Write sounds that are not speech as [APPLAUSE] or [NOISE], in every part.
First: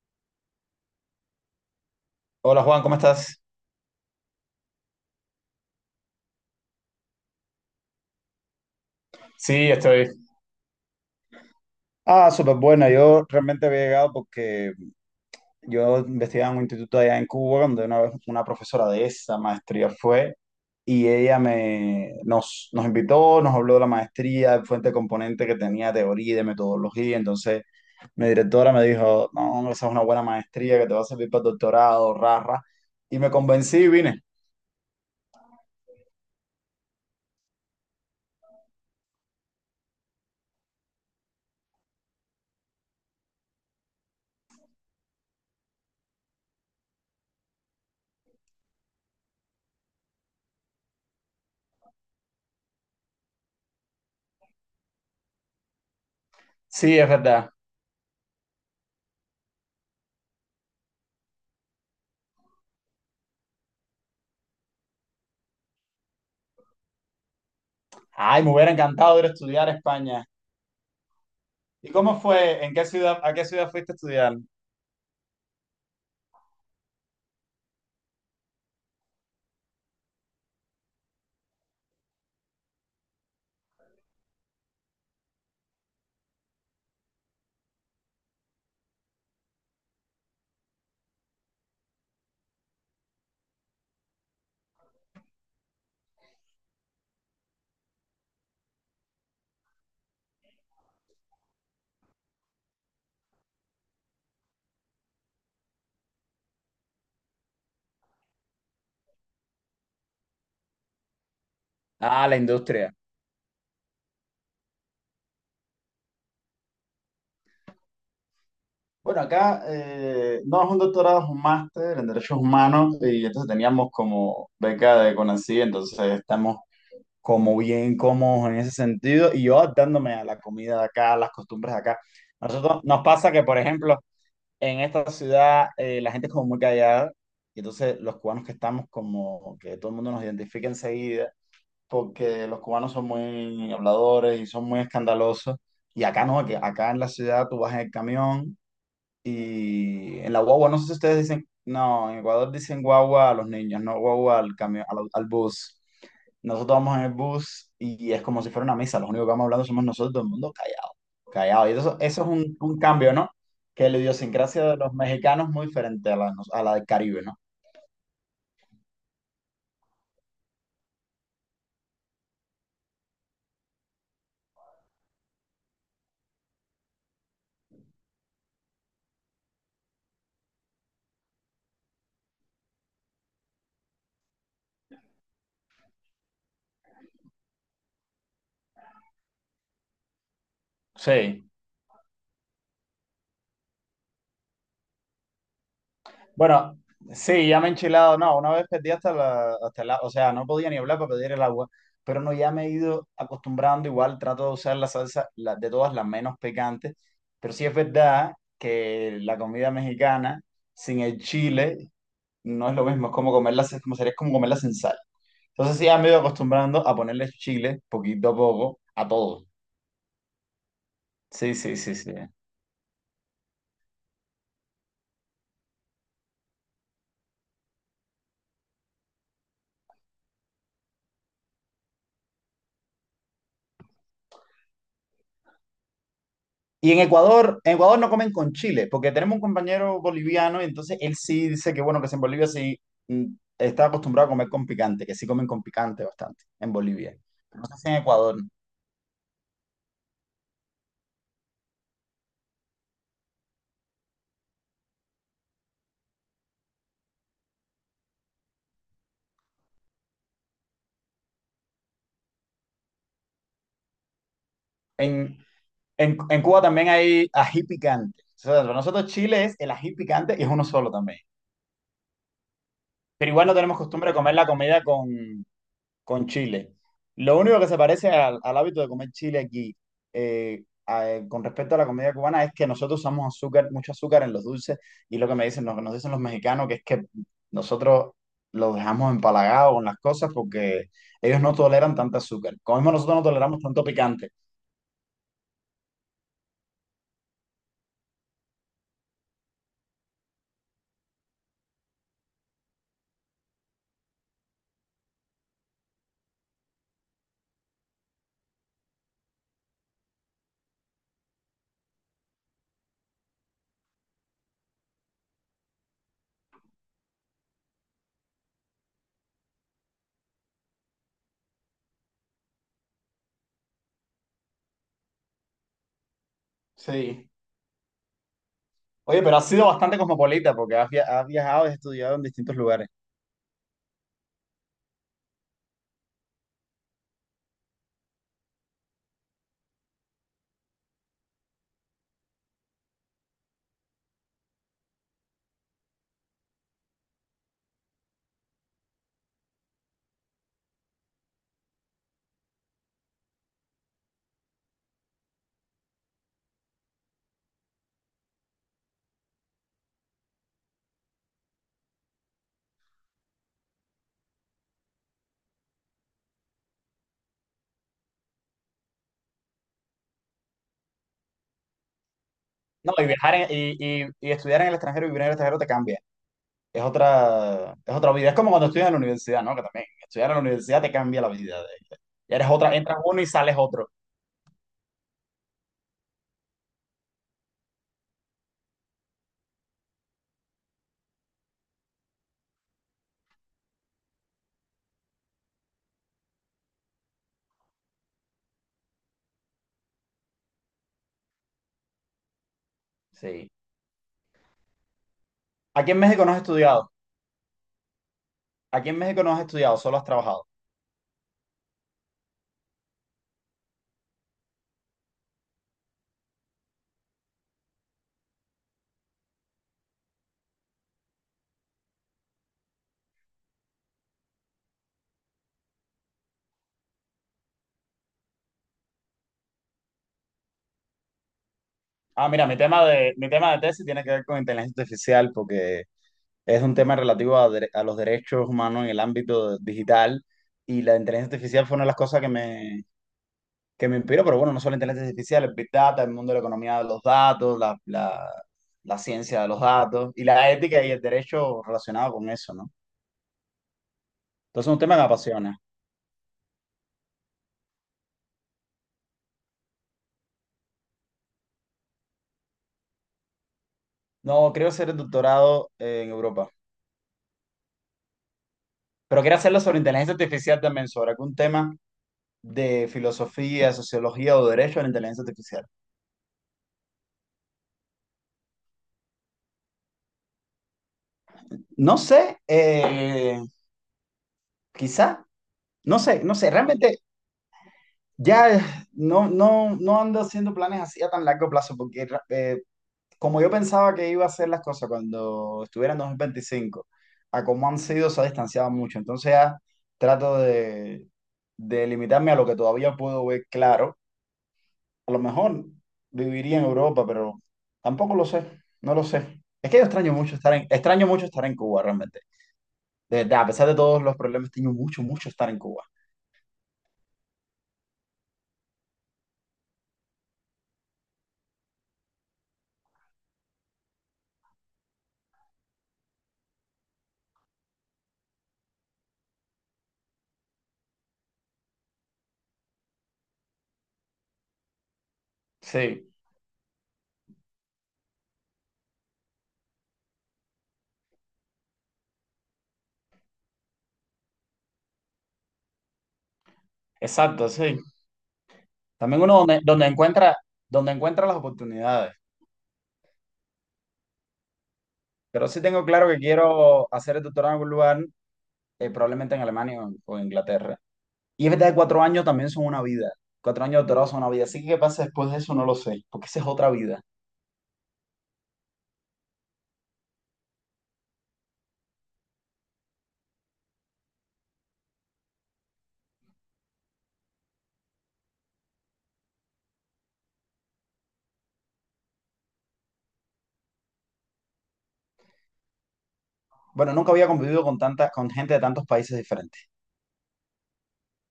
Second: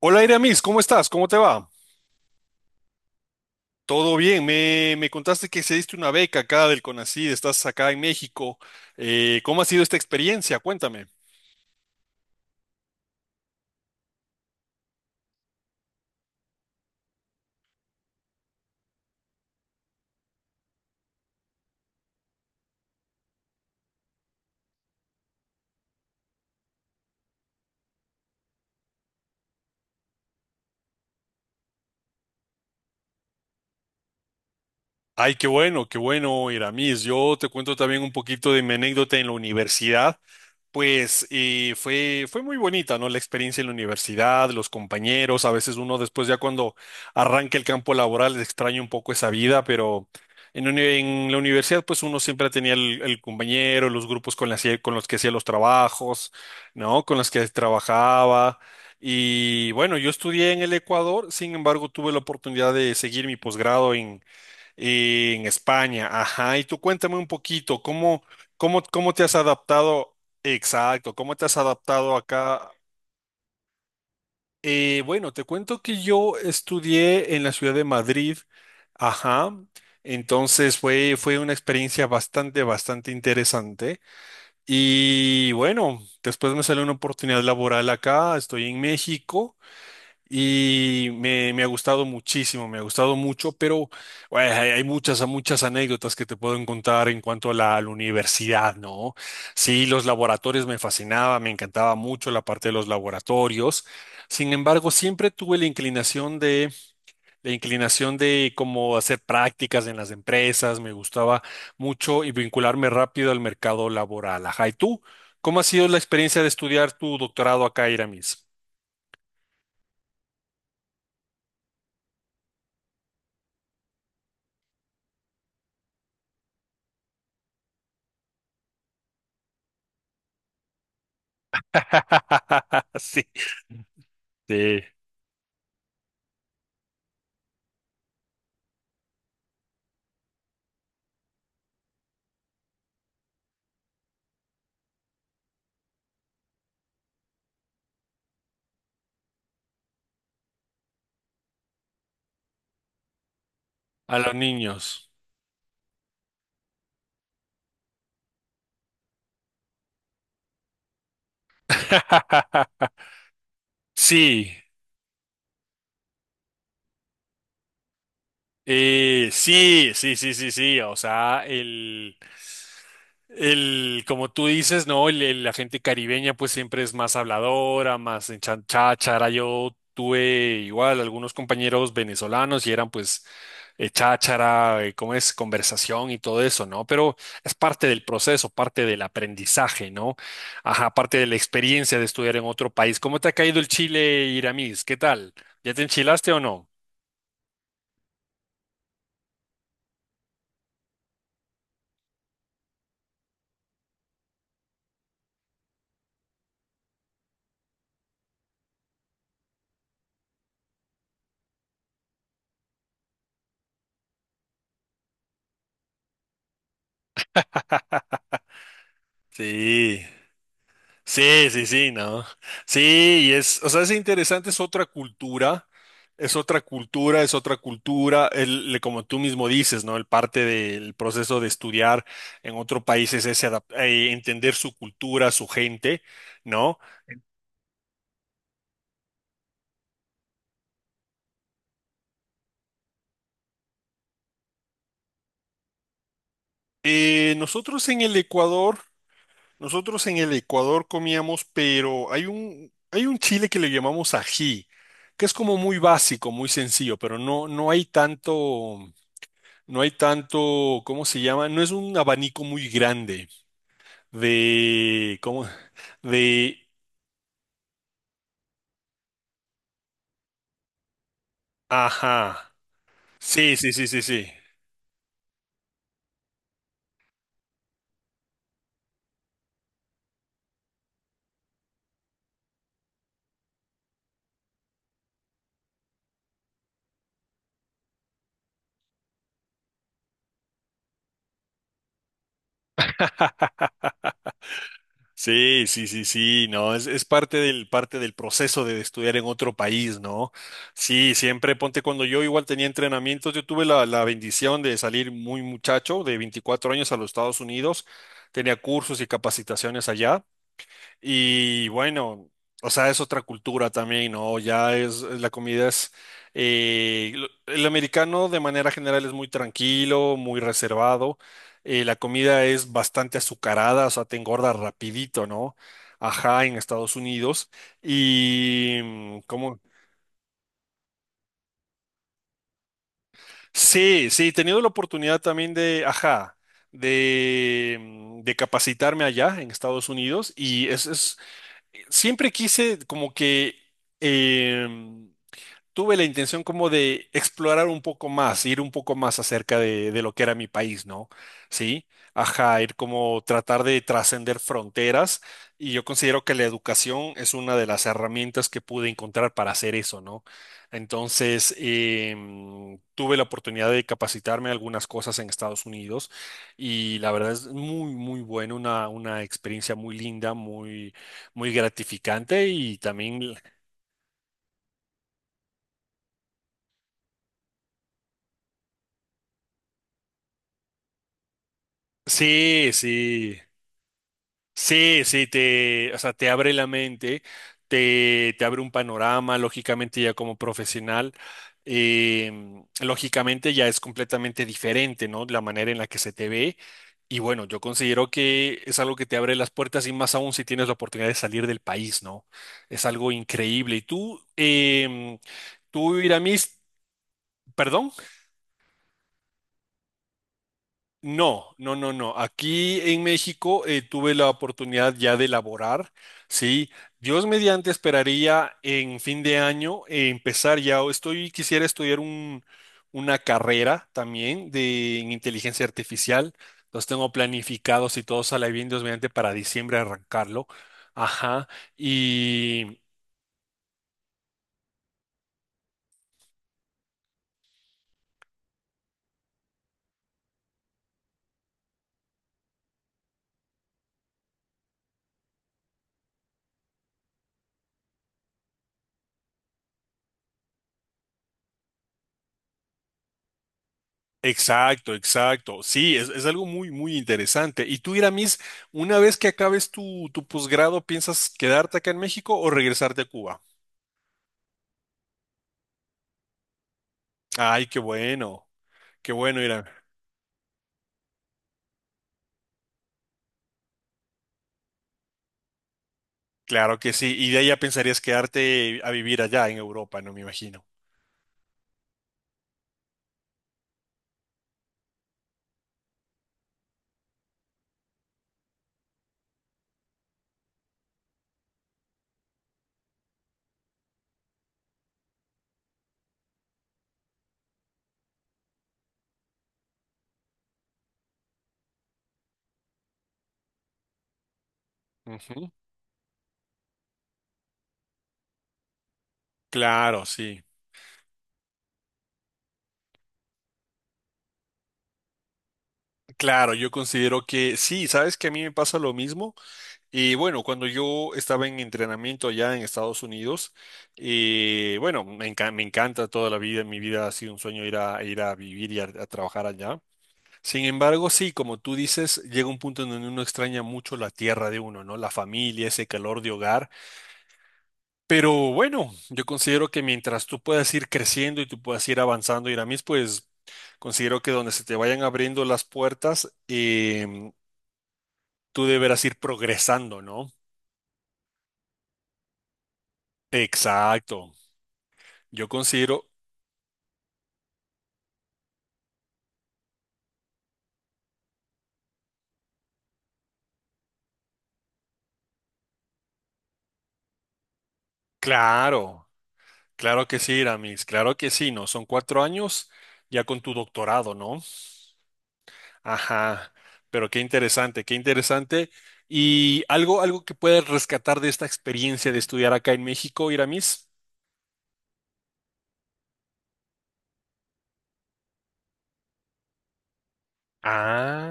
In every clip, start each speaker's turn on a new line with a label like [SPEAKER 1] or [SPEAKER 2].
[SPEAKER 1] Hola Iramis, ¿cómo estás? ¿Cómo te va?
[SPEAKER 2] Hola Juan, ¿cómo estás?
[SPEAKER 1] Todo bien, me contaste que diste una beca acá del CONACYT, estás acá en México. ¿Cómo ha
[SPEAKER 2] Sí,
[SPEAKER 1] sido esta
[SPEAKER 2] estoy.
[SPEAKER 1] experiencia? Cuéntame.
[SPEAKER 2] Ah, súper buena. Yo realmente había llegado porque yo investigaba en un instituto allá en Cuba, donde una vez una profesora de esa maestría fue y ella nos invitó, nos habló de la maestría, de fuente de componente que tenía teoría y de metodología. Entonces mi directora me dijo, no, esa es una buena maestría que te va a servir para el doctorado, rara. Y me convencí y vine.
[SPEAKER 1] Ay, qué bueno, Iramis. Yo te cuento también un poquito de mi anécdota en la universidad. Pues fue muy bonita, ¿no? La experiencia en la universidad, los compañeros, a veces uno después ya cuando arranca el campo laboral extraña un poco esa vida, pero en la universidad pues uno siempre tenía el compañero, los grupos con los que hacía los trabajos,
[SPEAKER 2] Sí,
[SPEAKER 1] ¿no?
[SPEAKER 2] es
[SPEAKER 1] Con los que
[SPEAKER 2] verdad.
[SPEAKER 1] trabajaba. Y bueno, yo estudié en el Ecuador, sin embargo tuve la oportunidad de seguir mi posgrado en España. Ajá, y tú cuéntame un poquito, ¿cómo,
[SPEAKER 2] Ay, me hubiera
[SPEAKER 1] cómo, cómo
[SPEAKER 2] encantado
[SPEAKER 1] te
[SPEAKER 2] ir a
[SPEAKER 1] has
[SPEAKER 2] estudiar a
[SPEAKER 1] adaptado?
[SPEAKER 2] España.
[SPEAKER 1] Exacto, ¿cómo te has
[SPEAKER 2] ¿Y
[SPEAKER 1] adaptado
[SPEAKER 2] cómo fue?
[SPEAKER 1] acá?
[SPEAKER 2] ¿En qué ciudad, a qué ciudad fuiste a estudiar?
[SPEAKER 1] Bueno, te cuento que yo estudié en la ciudad de Madrid, ajá, entonces fue una experiencia bastante interesante. Y bueno, después me salió una oportunidad laboral acá, estoy en México. Y me ha gustado muchísimo, me ha gustado mucho, pero bueno, hay muchas anécdotas que te puedo contar en cuanto a a la universidad, ¿no? Sí, los laboratorios me fascinaba, me encantaba mucho la parte de los laboratorios. Sin embargo, siempre tuve la inclinación de cómo hacer prácticas en las empresas, me gustaba mucho
[SPEAKER 2] Ah,
[SPEAKER 1] y
[SPEAKER 2] la
[SPEAKER 1] vincularme
[SPEAKER 2] industria.
[SPEAKER 1] rápido al mercado laboral. Ajá, ¿y tú? ¿Cómo ha sido la experiencia de estudiar tu doctorado acá, Iramis?
[SPEAKER 2] Bueno, acá no es un doctorado, es un máster en derechos humanos y entonces teníamos como beca de CONACYT, entonces estamos como bien cómodos en ese sentido y yo adaptándome a la comida de acá, a las costumbres de acá. A nosotros
[SPEAKER 1] [LAUGHS]
[SPEAKER 2] nos
[SPEAKER 1] Sí.
[SPEAKER 2] pasa que, por ejemplo, en
[SPEAKER 1] Sí,
[SPEAKER 2] esta ciudad la gente es como muy callada y entonces los cubanos que estamos como que todo el mundo nos identifica enseguida porque los cubanos son muy habladores y son muy escandalosos. Y acá no, que acá en la ciudad tú vas en el camión y en la guagua, no sé si ustedes dicen, no, en Ecuador dicen guagua a los niños, no
[SPEAKER 1] a los
[SPEAKER 2] guagua al camión, al,
[SPEAKER 1] niños.
[SPEAKER 2] al bus. Nosotros vamos en el bus y es como si fuera una misa, los únicos que vamos hablando somos nosotros, todo el mundo callado, callado. Y eso es un
[SPEAKER 1] [LAUGHS]
[SPEAKER 2] cambio, ¿no? Que la
[SPEAKER 1] Sí,
[SPEAKER 2] idiosincrasia de los mexicanos es muy diferente a la del Caribe, ¿no?
[SPEAKER 1] sí, sí, sí, sí, sí. O sea, el, como tú dices, ¿no? La gente caribeña pues siempre es más habladora, más cháchara. Yo tuve igual algunos compañeros venezolanos y eran pues cháchara, ¿cómo es? Conversación y todo eso, ¿no? Pero es parte del proceso, parte del aprendizaje, ¿no? Ajá, parte de la
[SPEAKER 2] Sí.
[SPEAKER 1] experiencia de estudiar en otro país. ¿Cómo te ha caído el Chile, Iramis? ¿Qué tal? ¿Ya te enchilaste o no?
[SPEAKER 2] Bueno, sí, ya me he enchilado. No, una vez perdí hasta o sea, no podía ni hablar para pedir el agua, pero no, ya me he ido acostumbrando. Igual trato de usar de todas las menos picantes, pero sí es verdad que la comida mexicana sin el chile no es lo mismo, es como comerla, es como sería como comerla sin sal. Entonces sí, ya me he ido acostumbrando a ponerle chile poquito a poco a todo.
[SPEAKER 1] Sí. Sí,
[SPEAKER 2] Sí,
[SPEAKER 1] sí,
[SPEAKER 2] sí,
[SPEAKER 1] sí,
[SPEAKER 2] sí, sí.
[SPEAKER 1] no. Sí, y es, o sea, es interesante, es otra cultura, es otra cultura, es otra cultura, como tú mismo dices, ¿no? El parte del proceso de estudiar en otro país es ese entender su cultura, su gente, ¿no?
[SPEAKER 2] Y en Ecuador no comen con chile, porque tenemos un compañero boliviano y entonces él sí dice que bueno, que si en Bolivia sí mm, está acostumbrado a comer con picante, que sí comen con picante bastante en Bolivia. No sé
[SPEAKER 1] Nosotros
[SPEAKER 2] si en
[SPEAKER 1] en el
[SPEAKER 2] Ecuador.
[SPEAKER 1] Ecuador, nosotros en el Ecuador comíamos, pero hay un chile que le llamamos ají, que es como muy básico, muy sencillo, pero no, no hay tanto. No hay tanto, ¿cómo se llama? No es un abanico muy grande de,
[SPEAKER 2] En,
[SPEAKER 1] ¿cómo?
[SPEAKER 2] en Cuba
[SPEAKER 1] De,
[SPEAKER 2] también hay ají picante. O sea, para nosotros Chile es el ají picante y es uno solo también.
[SPEAKER 1] ajá.
[SPEAKER 2] Pero igual no
[SPEAKER 1] Sí, sí,
[SPEAKER 2] tenemos
[SPEAKER 1] sí, sí,
[SPEAKER 2] costumbre de
[SPEAKER 1] sí.
[SPEAKER 2] comer la comida con chile. Lo único que se parece al hábito de comer chile aquí, con respecto a la comida cubana, es que nosotros usamos azúcar, mucho azúcar en los dulces, y lo que me dicen, lo que nos dicen los mexicanos, que es que nosotros los dejamos empalagados con las cosas porque ellos no toleran tanta azúcar. Como mismo nosotros no toleramos tanto picante.
[SPEAKER 1] Sí, sí, sí, sí, no, es parte del proceso de estudiar en otro país, ¿no? Sí, siempre ponte cuando yo igual tenía entrenamientos, yo tuve la bendición de salir muy muchacho, de 24 años a los Estados Unidos, tenía cursos y capacitaciones allá. Y bueno, o sea, es otra cultura también, ¿no? Ya es, la comida es, eh, lo- el americano de manera general es muy tranquilo, muy reservado, la comida es bastante azucarada, o sea, te engorda rapidito, ¿no? Ajá, en Estados
[SPEAKER 2] Sí.
[SPEAKER 1] Unidos. Y, mm,
[SPEAKER 2] Oye, pero has
[SPEAKER 1] ¿cómo?
[SPEAKER 2] sido bastante cosmopolita porque has viajado y has estudiado en distintos lugares.
[SPEAKER 1] Sí, sí, he tenido la oportunidad también de, ajá, de capacitarme allá en Estados Unidos y es siempre quise como que em, tuve la intención como de explorar un poco más, ir un poco más acerca de lo que era mi país, ¿no? Sí, ajá, ir como tratar de trascender fronteras y yo considero que la educación es una de las herramientas que pude encontrar para hacer eso, ¿no? Entonces, tuve la oportunidad de capacitarme en algunas cosas en Estados Unidos y la verdad es muy, muy bueno, una experiencia muy linda, muy, muy gratificante y
[SPEAKER 2] No, y
[SPEAKER 1] también,
[SPEAKER 2] viajar y estudiar en el extranjero y vivir en el extranjero te cambia. Es otra vida. Es como cuando estudias en la universidad, ¿no? Que también estudiar en la universidad te cambia la vida. Ya eres
[SPEAKER 1] sí,
[SPEAKER 2] otra, entras uno y
[SPEAKER 1] sí.
[SPEAKER 2] sales otro.
[SPEAKER 1] Sí, sí, o sea, te abre la mente, te abre un panorama, lógicamente ya como profesional, lógicamente ya es completamente diferente, ¿no? La manera en la que se te ve. Y bueno, yo considero que es algo que te abre las puertas y más aún si tienes la oportunidad de salir del país, ¿no? Es algo
[SPEAKER 2] Sí.
[SPEAKER 1] increíble. Y tú,
[SPEAKER 2] Aquí
[SPEAKER 1] tú,
[SPEAKER 2] en México no has
[SPEAKER 1] Iramis,
[SPEAKER 2] estudiado.
[SPEAKER 1] perdón.
[SPEAKER 2] Aquí en México no has estudiado, solo has trabajado.
[SPEAKER 1] No, no, no, no. Aquí en México tuve la oportunidad ya de elaborar, ¿sí? Dios mediante esperaría en fin de año empezar ya, o estoy, quisiera estudiar una carrera también de en inteligencia artificial. Los tengo planificados y todo sale bien, Dios mediante, para diciembre arrancarlo. Ajá.
[SPEAKER 2] Ah, mira, mi tema de tesis tiene que ver con inteligencia artificial porque es un tema relativo a los derechos humanos en el ámbito digital y la inteligencia artificial fue una de las cosas que me inspiro, pero bueno, no solo inteligencia artificial, el Big Data, el mundo de la economía de los datos, la ciencia de los datos y la ética y el derecho relacionado con eso, ¿no? Entonces es un
[SPEAKER 1] Exacto,
[SPEAKER 2] tema que me
[SPEAKER 1] exacto.
[SPEAKER 2] apasiona.
[SPEAKER 1] Sí, es algo muy, muy interesante. Y tú, Iramis, una vez que acabes tu posgrado, ¿piensas quedarte acá en México o regresarte a Cuba?
[SPEAKER 2] No, creo hacer el doctorado en Europa,
[SPEAKER 1] Ay, qué
[SPEAKER 2] pero quiero
[SPEAKER 1] bueno,
[SPEAKER 2] hacerlo
[SPEAKER 1] Iram.
[SPEAKER 2] sobre inteligencia artificial también, sobre algún tema de filosofía, sociología o derecho a la inteligencia artificial.
[SPEAKER 1] Claro que sí. Y de ahí ya pensarías quedarte a vivir allá en Europa, no me imagino.
[SPEAKER 2] No sé, quizá, no sé, no sé, realmente ya no ando haciendo planes así a tan largo plazo porque como yo pensaba que iba a ser las cosas cuando estuviera en 2025, a cómo han sido, se ha distanciado mucho. Entonces ya trato de limitarme a lo que todavía puedo ver claro. A lo
[SPEAKER 1] Ujú.
[SPEAKER 2] mejor viviría en Europa, pero tampoco lo sé, no lo sé. Es que yo
[SPEAKER 1] Claro,
[SPEAKER 2] extraño mucho
[SPEAKER 1] sí.
[SPEAKER 2] estar extraño mucho estar en Cuba realmente. De verdad, a pesar de todos los problemas, extraño mucho, mucho estar en Cuba.
[SPEAKER 1] Claro, yo considero que sí, sabes que a mí me pasa lo mismo. Y bueno, cuando yo estaba en entrenamiento allá en Estados Unidos, bueno, me encanta toda la vida, mi vida ha sido un sueño ir ir a vivir y a trabajar allá. Sin embargo, sí, como tú dices, llega un punto en donde uno extraña mucho la tierra de uno, ¿no? La familia, ese
[SPEAKER 2] Sí,
[SPEAKER 1] calor de hogar. Pero bueno, yo considero que mientras tú puedas ir creciendo y tú puedas ir avanzando, Iramis, pues considero que donde se te vayan abriendo las puertas,
[SPEAKER 2] exacto, sí.
[SPEAKER 1] tú deberás ir
[SPEAKER 2] También uno
[SPEAKER 1] progresando, ¿no?
[SPEAKER 2] donde encuentra las oportunidades.
[SPEAKER 1] Exacto. Yo
[SPEAKER 2] Pero sí tengo
[SPEAKER 1] considero,
[SPEAKER 2] claro que quiero hacer el doctorado en algún lugar probablemente en Alemania o Inglaterra. Y es verdad que 4 años también son una vida. 4 años de doctorado son una vida. Así que qué pasa después de eso no lo sé, porque esa es otra vida.
[SPEAKER 1] claro, claro que sí, Iramis, claro que sí, ¿no? Son cuatro años ya con tu doctorado, ¿no? Ajá, pero qué interesante, qué interesante. ¿Y algo, algo que puedes rescatar de esta experiencia de estudiar acá en México, Iramis?
[SPEAKER 2] Bueno, nunca había convivido con tanta, con gente de tantos países diferentes.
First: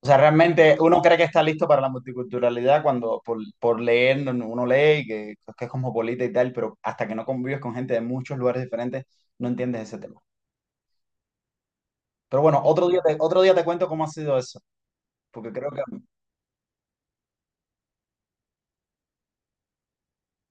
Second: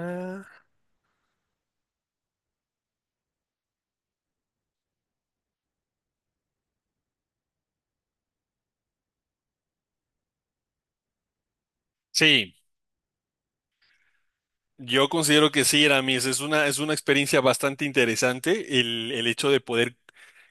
[SPEAKER 2] O sea, realmente uno cree que está listo para la multiculturalidad cuando por leer uno lee y que es cosmopolita y tal, pero hasta que no convives con gente de muchos lugares diferentes, no entiendes ese tema. Pero
[SPEAKER 1] sí.
[SPEAKER 2] bueno, otro día te cuento cómo ha sido eso,
[SPEAKER 1] Yo considero
[SPEAKER 2] porque
[SPEAKER 1] que
[SPEAKER 2] creo que
[SPEAKER 1] sí, Aramis, es una experiencia bastante interesante el hecho de poder,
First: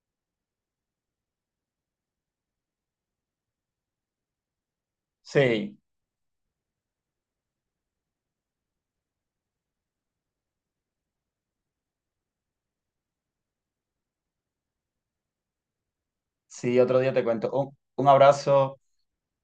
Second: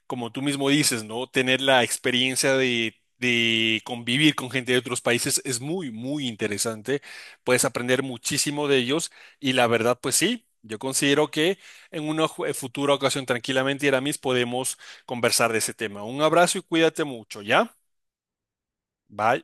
[SPEAKER 1] como tú mismo dices, ¿no? Tener la experiencia de convivir con gente de otros países es
[SPEAKER 2] sí,
[SPEAKER 1] muy, muy interesante. Puedes aprender muchísimo de ellos y la verdad, pues sí, yo considero que en una futura ocasión tranquilamente, Aramis, podemos conversar de ese tema. Un abrazo y
[SPEAKER 2] sí, otro
[SPEAKER 1] cuídate
[SPEAKER 2] día te
[SPEAKER 1] mucho,
[SPEAKER 2] cuento.
[SPEAKER 1] ¿ya?
[SPEAKER 2] Un abrazo.
[SPEAKER 1] Bye.